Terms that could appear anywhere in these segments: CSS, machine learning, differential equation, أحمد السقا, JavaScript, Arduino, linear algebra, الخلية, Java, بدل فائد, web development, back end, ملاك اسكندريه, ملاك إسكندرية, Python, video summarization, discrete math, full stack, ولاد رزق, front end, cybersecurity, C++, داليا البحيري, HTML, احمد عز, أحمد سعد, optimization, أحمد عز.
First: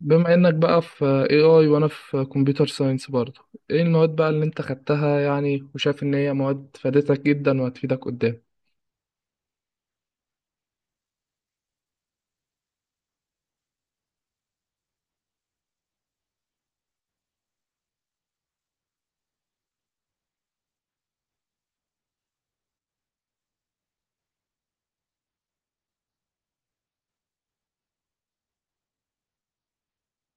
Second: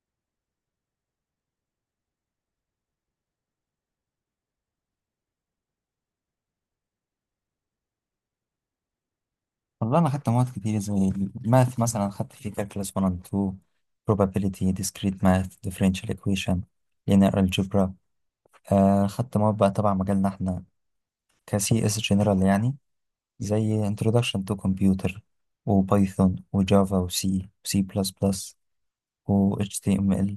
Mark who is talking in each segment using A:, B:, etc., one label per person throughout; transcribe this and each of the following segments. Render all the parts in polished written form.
A: بما انك بقى في AI وانا في كمبيوتر ساينس برضه، ايه المواد بقى اللي انت خدتها، يعني وشايف ان هي مواد فادتك جدا وهتفيدك قدام؟
B: والله أنا خدت مواد كتير زي math، مثلاً خدت في كلاس one and two، probability، discrete math، differential equation، linear algebra. خدت مواد بقى، طبعاً مجالنا إحنا كاسياس جينرال يعني، زي introduction to computer، وبايثون، وجوافا، وسي، سي بلس بلس، وhtml.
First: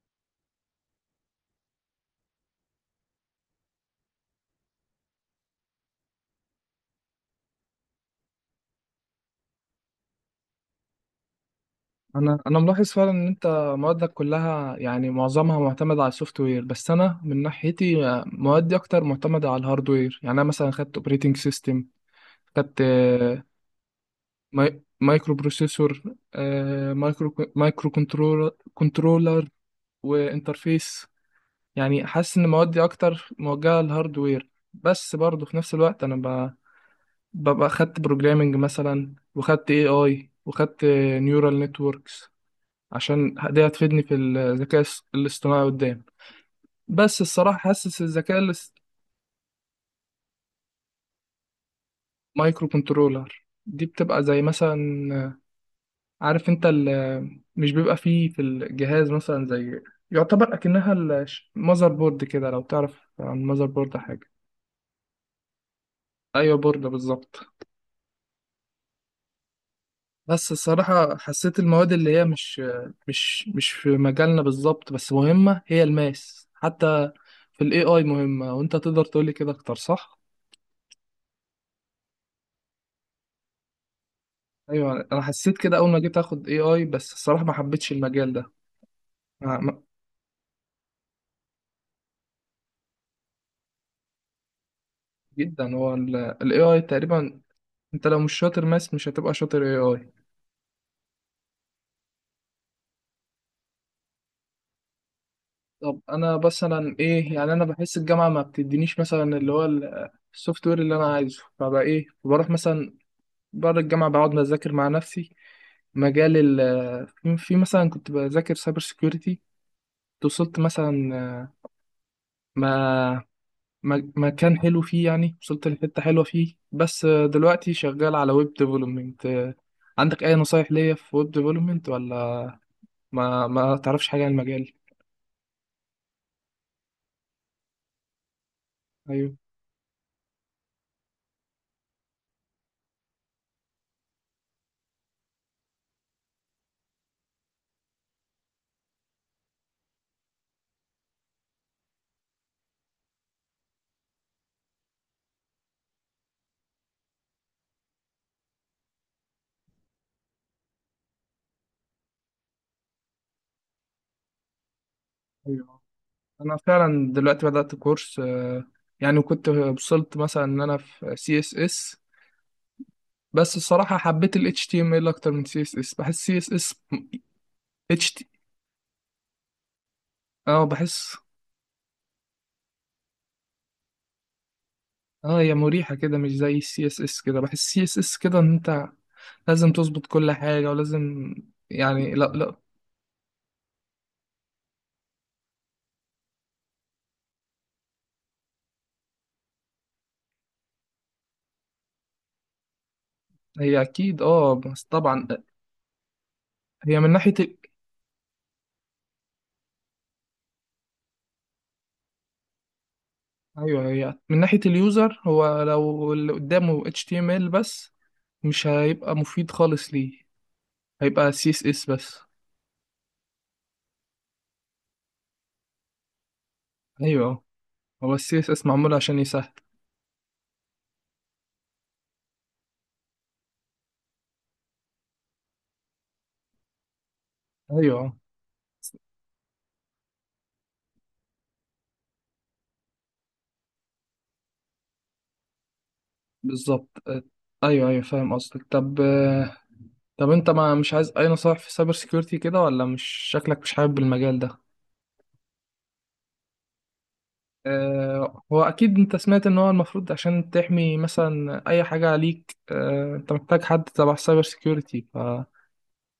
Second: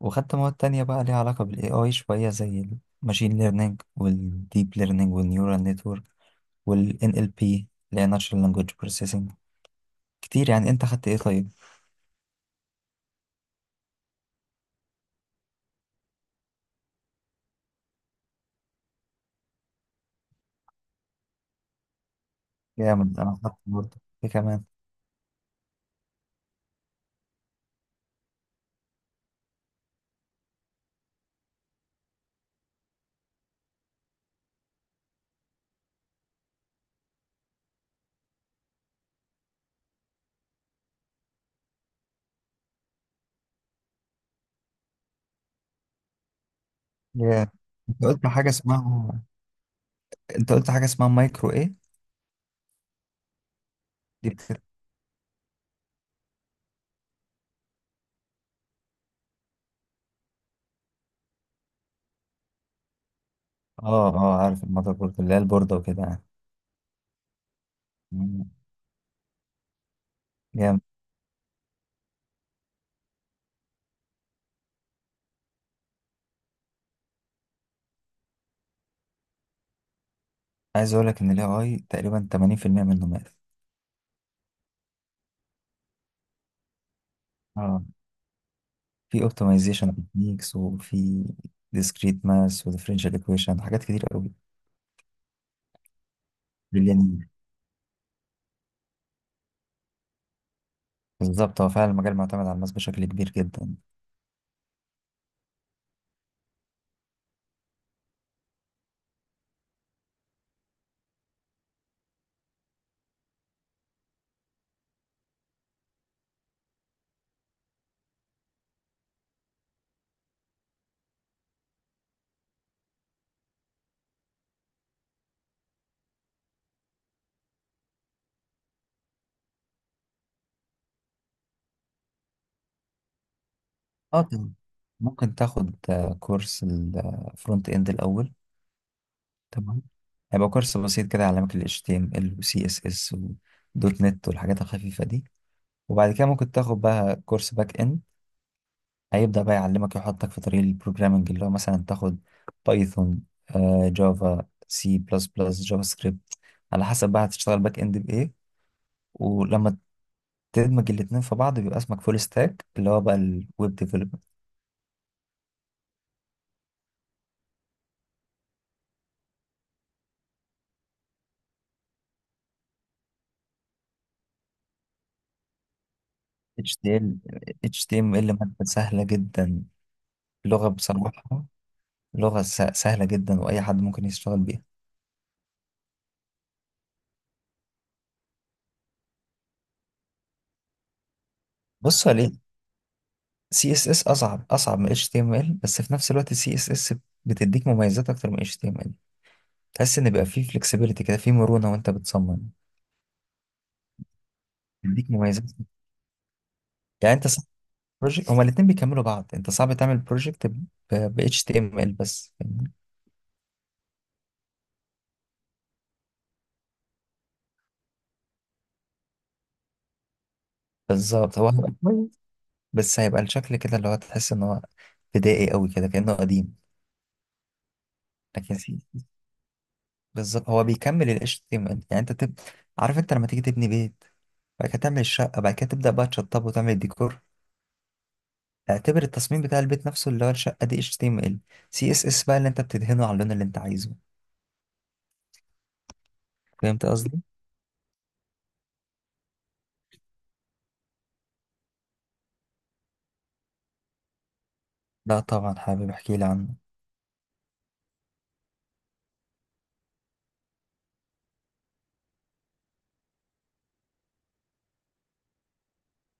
B: وخدت مواد تانية بقى اللي علاقة بالإي أيش بقية، زي machine learning، والdeeplearning، والناورالنور، والNLP language processing. كتير يعني. أنت خدت أي؟ طيب،
A: انا ملاحظ فعلا ان انت موادك كلها، يعني معظمها معتمد على السوفت وير، بس انا من ناحيتي موادي اكتر معتمده على الهاردوير. يعني انا مثلا خدت اوبريتنج سيستم، خدت
B: جامد. انا حاطط برضه، ايه كمان؟
A: مايكرو بروسيسور، مايكرو كنترولر، وانترفيس. يعني حاسس ان موادي اكتر موجهه للهاردوير، بس برضه في نفس الوقت انا ببقى خدت بروجرامنج مثلا، وخدت اي اي، وخدت نيورال نتوركس، عشان دي هتفيدني في الذكاء الاصطناعي قدام. بس
B: جامد.
A: الصراحه حاسس
B: انت قلت
A: الذكاء
B: حاجه اسمها انت قلت حاجه اسمها مايكرو ايه؟
A: مايكرو كنترولر دي بتبقى
B: دي
A: زي
B: بتر...
A: مثلا، عارف انت مش بيبقى فيه في الجهاز مثلا، زي يعتبر اكنها المذر بورد كده. لو تعرف عن المذر بورد
B: اه
A: حاجه.
B: اه، عارف المذر بورد اللي هي البورده وكده يعني.
A: ايوه، بورد بالظبط.
B: مم.
A: بس
B: جامد.
A: الصراحة حسيت المواد اللي هي مش في مجالنا بالظبط، بس مهمة، هي الماس حتى في الاي اي مهمة، وانت تقدر تقولي كده اكتر صح؟
B: عايز اقول لك ان الاي اي تقريبا 80% منه ماث.
A: ايوه، انا حسيت كده اول ما جيت اخد اي اي، بس الصراحة ما
B: اه،
A: حبيتش المجال ده.
B: في
A: ما- ما-
B: اوبتمايزيشن تكنيكس، وفي ديسكريت ماس، وديفرنشال ايكويشن، حاجات كتير قوي.
A: جدا هو الاي اي
B: بريليانين.
A: تقريبا. انت لو مش شاطر ماس، مش هتبقى شاطر اي اي.
B: بالظبط، هو فعلا المجال معتمد على الماس بشكل كبير جدا.
A: طب انا مثلا ايه؟ يعني انا بحس الجامعة ما بتدينيش مثلا اللي هو السوفت وير اللي انا عايزه، فبقى ايه، بروح مثلا بعد الجامعة بقعد بذاكر مع نفسي. مجال ال في مثلا كنت بذاكر سايبر سيكيورتي، وصلت مثلا ما مكان حلو فيه، يعني وصلت لحتة حلوة فيه. بس دلوقتي شغال على ويب ديفلوبمنت. عندك أي نصايح ليا في ويب ديفلوبمنت، ولا ما تعرفش
B: اه
A: حاجة عن
B: طبعاً.
A: المجال؟
B: ممكن تاخد كورس الفرونت اند الاول.
A: أيوه،
B: تمام. هيبقى كورس بسيط كده يعلمك ال HTML و CSS و دوت نت والحاجات الخفيفة دي. وبعد كده ممكن تاخد بقى كورس باك اند. هيبدأ بقى يعلمك، يحطك في طريق البروجرامنج، اللي هو مثلا تاخد بايثون، جافا، سي بلس بلس، جافا سكريبت، على حسب بقى هتشتغل باك اند بإيه. ولما تدمج الاتنين في بعض بيبقى اسمك فول ستاك، اللي هو بقى الويب ديفلوبمنت.
A: أيوه، أنا فعلا دلوقتي بدأت كورس، يعني وكنت وصلت مثلا إن أنا في سي اس اس، بس الصراحة حبيت ال HTML أكتر من سي اس اس. بحس سي اس
B: HTML
A: اس،
B: HTML مادة سهلة جدا،
A: اه،
B: لغة
A: بحس،
B: بصراحة، سهلة جدا وأي حد ممكن يشتغل بيها.
A: اه، هي مريحة كده، مش زي السي اس اس. كده بحس السي اس اس كده ان انت لازم تظبط كل حاجة، ولازم،
B: بص
A: يعني، لا
B: عليه،
A: لا.
B: سي اس اس اصعب، اصعب من اتش تي ام ال، بس في نفس الوقت السي اس اس بتديك مميزات اكتر من اتش تي ام ال. تحس ان بيبقى فيه فلكسبيليتي كده، فيه مرونه وانت بتصمم،
A: هي اكيد، اه، بس
B: بيديك
A: طبعا
B: مميزات.
A: هي من
B: يعني انت
A: ناحية
B: صعب
A: ال.
B: بروجكت، هما الاتنين بيكملوا بعض، انت صعب تعمل بروجكت ب اتش تي ام ال بس، فاهمني؟
A: ايوه، هي من ناحية اليوزر، هو لو اللي قدامه HTML بس مش هيبقى مفيد خالص، ليه؟ هيبقى
B: بالظبط، هو هيبقى
A: CSS
B: كويس
A: بس.
B: بس هيبقى الشكل كده اللي هو تحس ان هو بدائي قوي كده، كانه قديم.
A: ايوه، آه. هو ال
B: لكن
A: CSS
B: سي
A: معمول عشان يسهل.
B: بالظبط، هو بيكمل ال HTML. يعني انت تب... عارف انت لما تيجي تبني بيت، بعد كده تعمل الشقه، بعد كده تبدا بقى تشطبه وتعمل الديكور.
A: ايوه، آه.
B: اعتبر التصميم بتاع البيت نفسه اللي هو الشقة دي HTML، CSS بقى اللي انت بتدهنه على اللون اللي انت عايزه. فهمت
A: بالظبط.
B: قصدي؟
A: ايوه، ايوه، فاهم قصدك. طب انت ما مش عايز اي نصائح في سايبر سيكيورتي كده، ولا مش شكلك مش حابب المجال ده؟
B: لا طبعا، حابب احكي لي عنه.
A: اه، هو اكيد انت سمعت ان هو المفروض عشان تحمي مثلا اي حاجة عليك، اه انت محتاج حد تبع سايبر سيكيورتي،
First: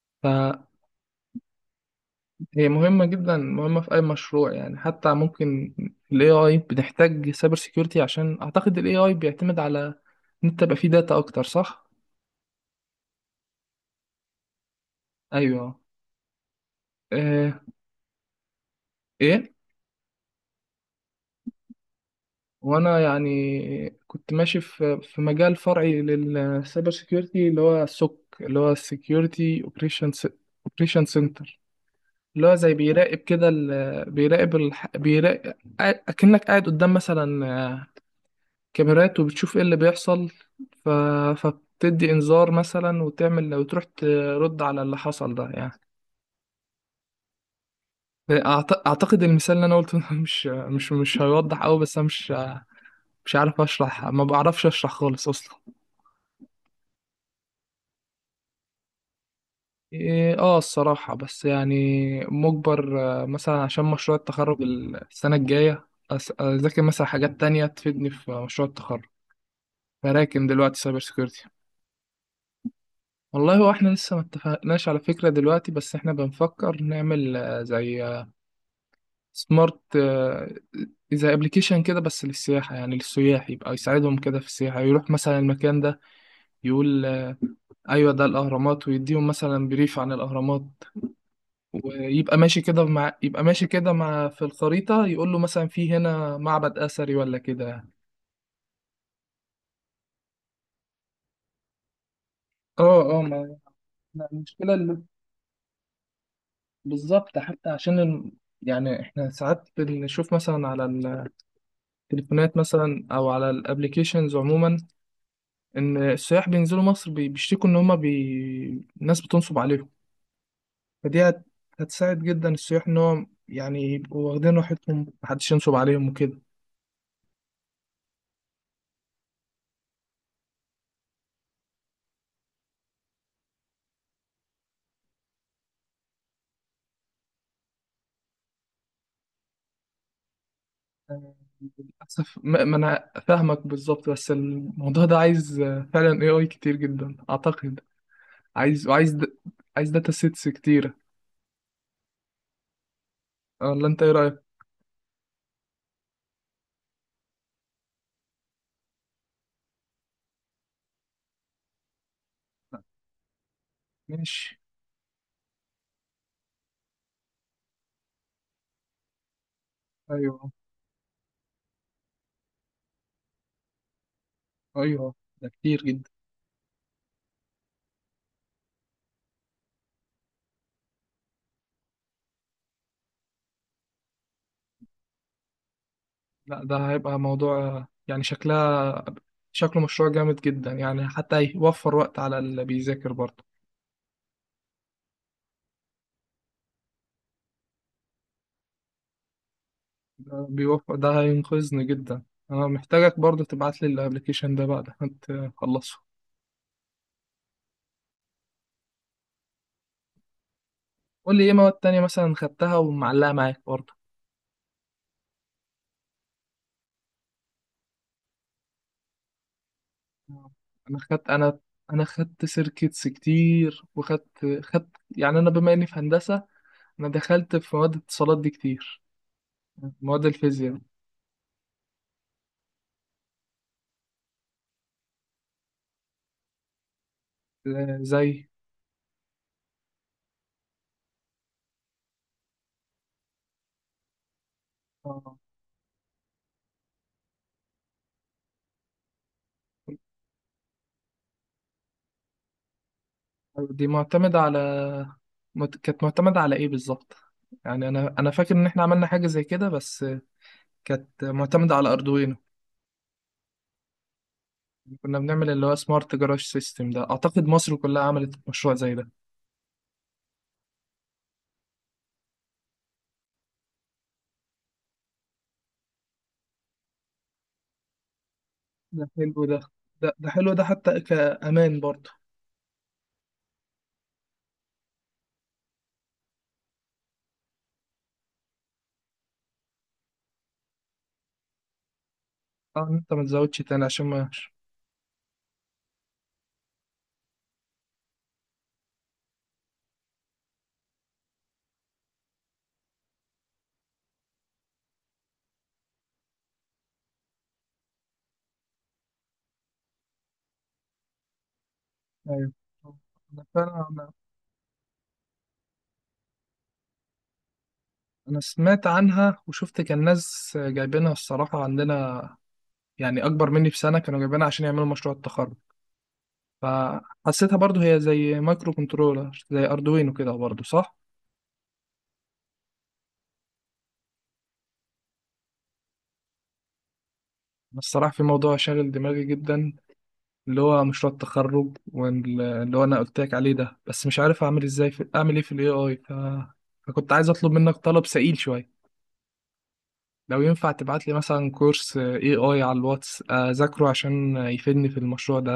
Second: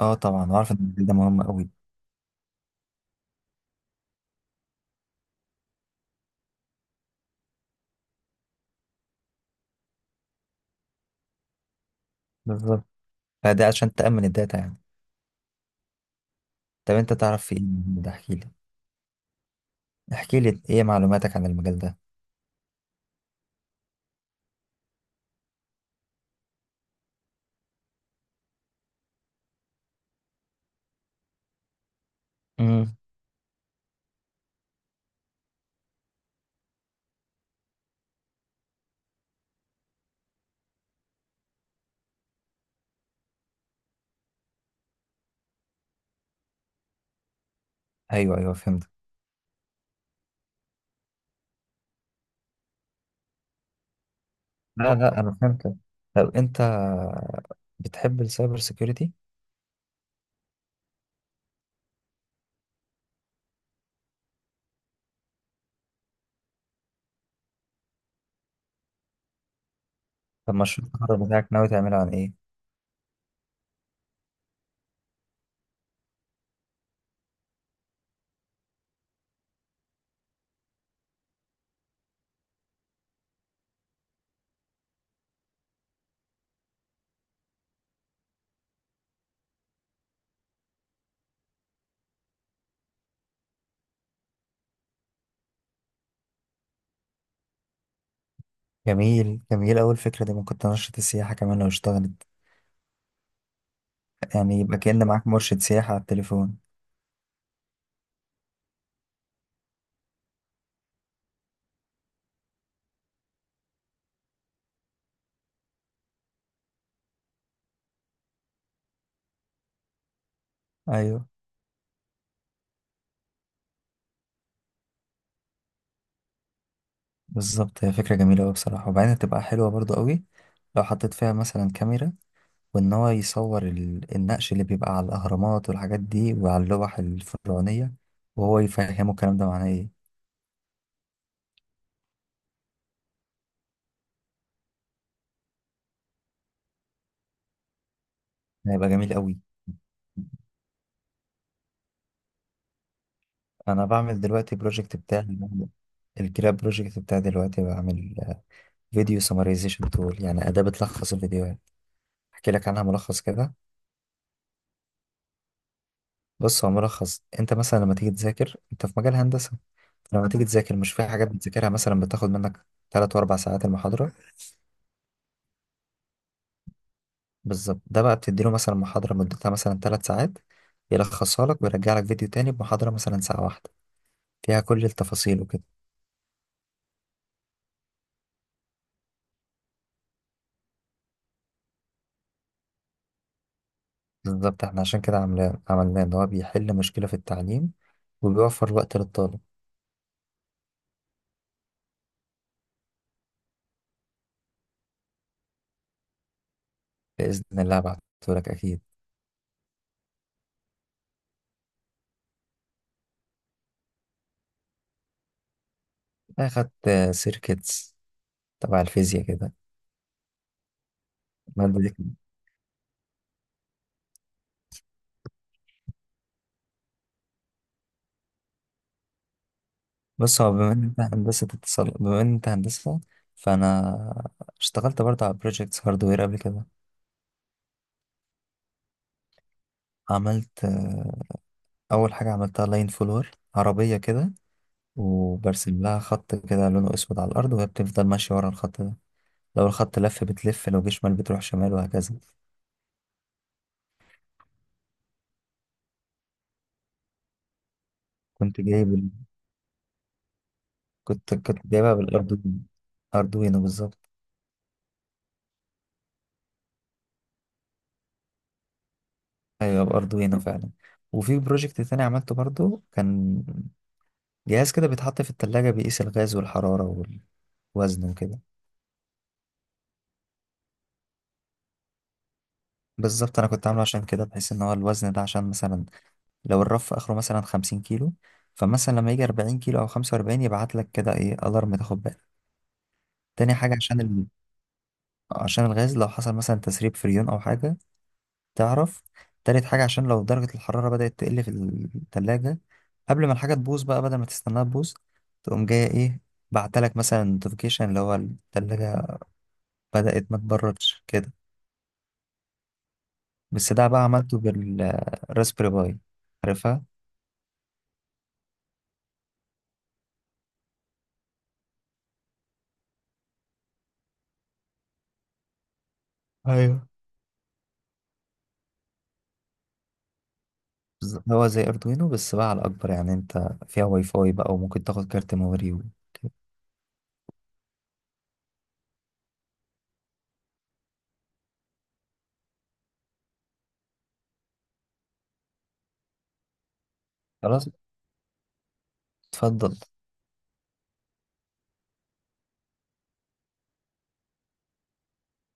B: اه طبعا،
A: فهي
B: وعارف ان الجيل ده مهم قوي.
A: مهمة جدا، مهمة في اي مشروع يعني. حتى ممكن في الاي اي بنحتاج سايبر سيكيورتي، عشان اعتقد الاي اي بيعتمد على ان انت يبقى فيه داتا اكتر، صح؟
B: بالظبط، فده عشان تأمن الداتا يعني.
A: ايوه.
B: طب انت تعرف في
A: اه.
B: ايه من ده؟ احكي لي.
A: ايه.
B: احكي لي ايه معلوماتك عن المجال ده؟
A: وانا يعني كنت ماشي في مجال فرعي للسايبر سيكيورتي، اللي هو السوك، اللي هو السيكيورتي اوبريشن سنتر، اللي هو زي
B: امم.
A: بيراقب كده، بيراقب، اكنك قاعد قدام مثلا كاميرات، وبتشوف ايه اللي بيحصل، ف... فبتدي انذار مثلا، وتعمل وتروح ترد على اللي حصل ده يعني.
B: ايوه ايوه فهمت.
A: اعتقد المثال اللي انا قلته ده مش هيوضح قوي، بس انا مش عارف اشرح، ما بعرفش اشرح
B: لا لا
A: خالص
B: انا
A: اصلا.
B: فهمت. طب انت بتحب السايبر سيكيورتي؟
A: إيه، اه، الصراحة بس يعني مجبر، مثلا عشان مشروع التخرج السنة الجاية، أذاكر مثلا حاجات تانية تفيدني في مشروع التخرج، فراكم
B: طب
A: دلوقتي
B: مشروع
A: سايبر
B: التخرج
A: سيكيورتي.
B: بتاعك ناوي تعمله عن ايه؟
A: والله هو احنا لسه ما اتفقناش على فكرة دلوقتي، بس احنا بنفكر نعمل، زي سمارت، زي ابلكيشن كده بس للسياحة، يعني للسياح، يبقى يساعدهم كده في السياحة. يروح مثلا المكان ده يقول، ايوه، ده الاهرامات، ويديهم مثلا بريف عن الاهرامات، ويبقى ماشي كده مع يبقى ماشي كده مع في الخريطة، يقول له مثلا في هنا معبد أثري ولا كده يعني.
B: جميل جميل، اول فكرة دي ممكن تنشط السياحة كمان لو اشتغلت.
A: اه، اه، ما
B: يعني
A: المشكلة
B: يبقى كأن معاك مرشد سياحة على التليفون.
A: بالظبط، حتى عشان يعني احنا ساعات بنشوف مثلا على التليفونات مثلا، او على الابليكيشنز عموما، ان السياح بينزلوا مصر، بيشتكوا ان هما، الناس بتنصب عليهم، فدي
B: ايوه
A: هتساعد جدا السياح، ان هو يعني يبقوا واخدين راحتهم محدش ينصب عليهم وكده.
B: بالظبط، هي فكرة جميلة أوي بصراحة. وبعدين هتبقى حلوة برضو أوي لو حطيت فيها مثلا كاميرا، وإن هو يصور النقش اللي بيبقى على الأهرامات والحاجات دي وعلى اللوح الفرعونية، وهو يفهمه الكلام ده معناه إيه.
A: للأسف ما أنا فاهمك بالظبط، بس الموضوع ده عايز فعلا AI كتير جدا أعتقد، عايز
B: هيبقى
A: وعايز
B: جميل
A: د...
B: أوي.
A: عايز داتا سيتس كتيرة،
B: أنا
A: ولا أنت إيه
B: بعمل
A: رأيك؟
B: دلوقتي بروجكت بتاعي، الجراب بروجكت بتاعي، دلوقتي بعمل فيديو سمرايزيشن تول، يعني أداة بتلخص الفيديوهات. أحكي لك عنها ملخص كده.
A: ماشي.
B: بص، هو ملخص. أنت مثلا لما تيجي تذاكر، أنت في مجال هندسة، لما تيجي
A: أيوه،
B: تذاكر مش في حاجات بتذاكرها مثلا بتاخد منك 3 و4 ساعات المحاضرة.
A: أيوه، ده كتير جدا.
B: بالظبط، ده بقى بتديله مثلا محاضرة مدتها مثلا 3 ساعات، يلخصها لك ويرجع لك فيديو تاني بمحاضرة مثلا ساعة واحدة فيها كل التفاصيل وكده.
A: لا، ده هيبقى موضوع، يعني شكله مشروع جامد جدا، يعني حتى هيوفر وقت على اللي بيذاكر برضه.
B: بالظبط، احنا عشان كده عملناه إن هو بيحل مشكلة في التعليم، وبيوفر وقت للطالب.
A: ده هينقذني جدا. أنا محتاجك برضه تبعت لي الأبلكيشن ده بعد ما تخلصه.
B: بإذن الله بعتهولك أكيد.
A: قول لي إيه مواد تانية مثلا خدتها ومعلقة معاك برضه.
B: أخدت سيركتس تبع الفيزياء كده.
A: انا خدت انا
B: المادة دي
A: انا
B: كانت-
A: خدت سيركتس كتير، وخدت. يعني انا بما اني في هندسه، انا دخلت في مواد الاتصالات دي كتير، مواد
B: بص، هو بما
A: الفيزياء.
B: إن أنت هندسة اتصال، بما إن أنت هندسة فأنا اشتغلت برضه على بروجيكتس هاردوير قبل كده.
A: زي
B: عملت أول حاجة عملتها لاين فولور عربية كده،
A: آه،
B: وبرسم لها خط كده لونه أسود على الأرض وهي بتفضل ماشية ورا الخط ده. لو الخط لف بتلف، لو جه شمال بتروح شمال، وهكذا.
A: دي معتمده على مت- كانت معتمده على ايه بالظبط؟ يعني انا فاكر
B: كنت
A: ان احنا
B: جايب
A: عملنا
B: ال-
A: حاجه زي كده، بس كانت
B: كنت
A: معتمده على
B: جايبها
A: اردوينو.
B: بالأردوينو، أردوينو بالظبط.
A: كنا بنعمل اللي هو سمارت جراج سيستم، ده اعتقد مصر كلها عملت مشروع زي ده.
B: أيوة بأردوينو فعلا. وفي بروجكت تاني عملته برضو، كان جهاز كده بيتحط في التلاجة بيقيس الغاز والحرارة والوزن وكده.
A: ده حلو ده، ده, ده حلو ده حتى كامان برضه.
B: بالظبط، أنا كنت عامله عشان كده بحيث إن هو الوزن ده عشان مثلا لو الرف اخره مثلا 50 كيلو، فمثلا لما يجي 40 كيلو او 45 يبعت لك كده ايه الارم، تاخد بالك.
A: اه، ان انت ما
B: تاني
A: تزودش
B: حاجه
A: تاني عشان ما.
B: عشان الغاز لو حصل مثلا تسريب فريون او حاجه تعرف. تالت حاجه عشان لو درجه الحراره بدات تقل في الثلاجه، قبل ما الحاجه تبوظ بقى، بدل ما تستناها تبوظ تقوم جايه ايه بعتلك مثلا نوتيفيكيشن اللي هو الثلاجه بدات ما تبردش كده.
A: ايوه، انا
B: بس
A: فعلا
B: ده بقى
A: انا
B: عملته بالراسبيري باي، عارفها؟
A: انا سمعت عنها، وشفت كان ناس جايبينها الصراحه عندنا، يعني اكبر مني بسنه كانوا جايبينها عشان يعملوا مشروع التخرج،
B: ايوه،
A: فحسيتها برضو هي زي مايكرو كنترولر زي اردوينو كده برضو، صح؟
B: هو زي أردوينو بس بقى على أكبر، يعني أنت فيها واي فاي بقى وممكن تاخد كارت ميموري و-
A: بس الصراحه في موضوع شاغل دماغي جدا، اللي هو مشروع التخرج، واللي هو انا قلت لك عليه ده، بس مش عارف اعمل ازاي، في اعمل ايه في الاي اي، فكنت عايز اطلب
B: خلاص.
A: منك طلب سئيل شويه.
B: اتفضل.
A: لو ينفع تبعت لي مثلا كورس اي اي على الواتس اذاكره عشان يفيدني في المشروع ده،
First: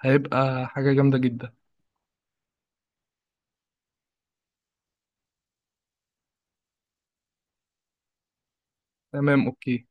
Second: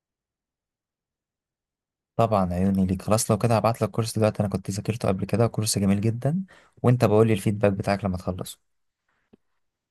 A: هيبقى حاجة جامدة جدا.
B: طبعا عيوني ليك. خلاص لو كده هبعت لك كورس دلوقتي، أنا كنت ذاكرته قبل كده كورس جميل جدا، وأنت بقول لي الفيدباك بتاعك لما تخلصه.
A: تمام اوكي.